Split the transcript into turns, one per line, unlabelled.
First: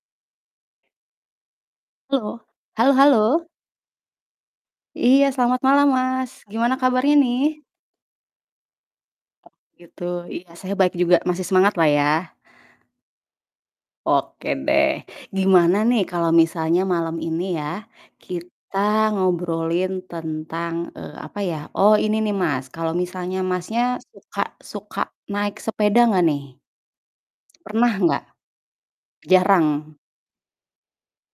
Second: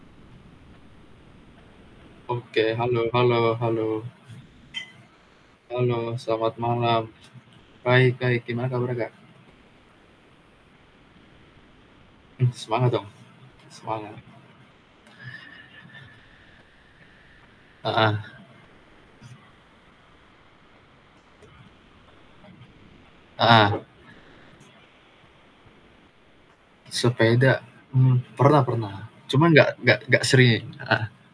Halo.
Oke,
Halo
halo
halo?
halo halo?
Iya, selamat malam
Halo
Mas,
selamat
gimana
malam,
kabarnya nih?
baik baik, gimana kabarnya, Kak?
Oh gitu, iya, saya baik juga, masih semangat lah ya?
Mmm, semangat dong, semangat.
Oke deh, gimana nih kalo misalnya malem ini ya,
Heeh.
kita ngobrolin tentang, eee, apa ya. Oh ini nih Mas, kalo misalnya Masnya
Heeh.
suka suka naik sepeda gak nih?
Sepeda?
Pernah gak?
Mmm, pernah pernah, cuma nggak
Jarang?
nggak nggak sering. Heeh.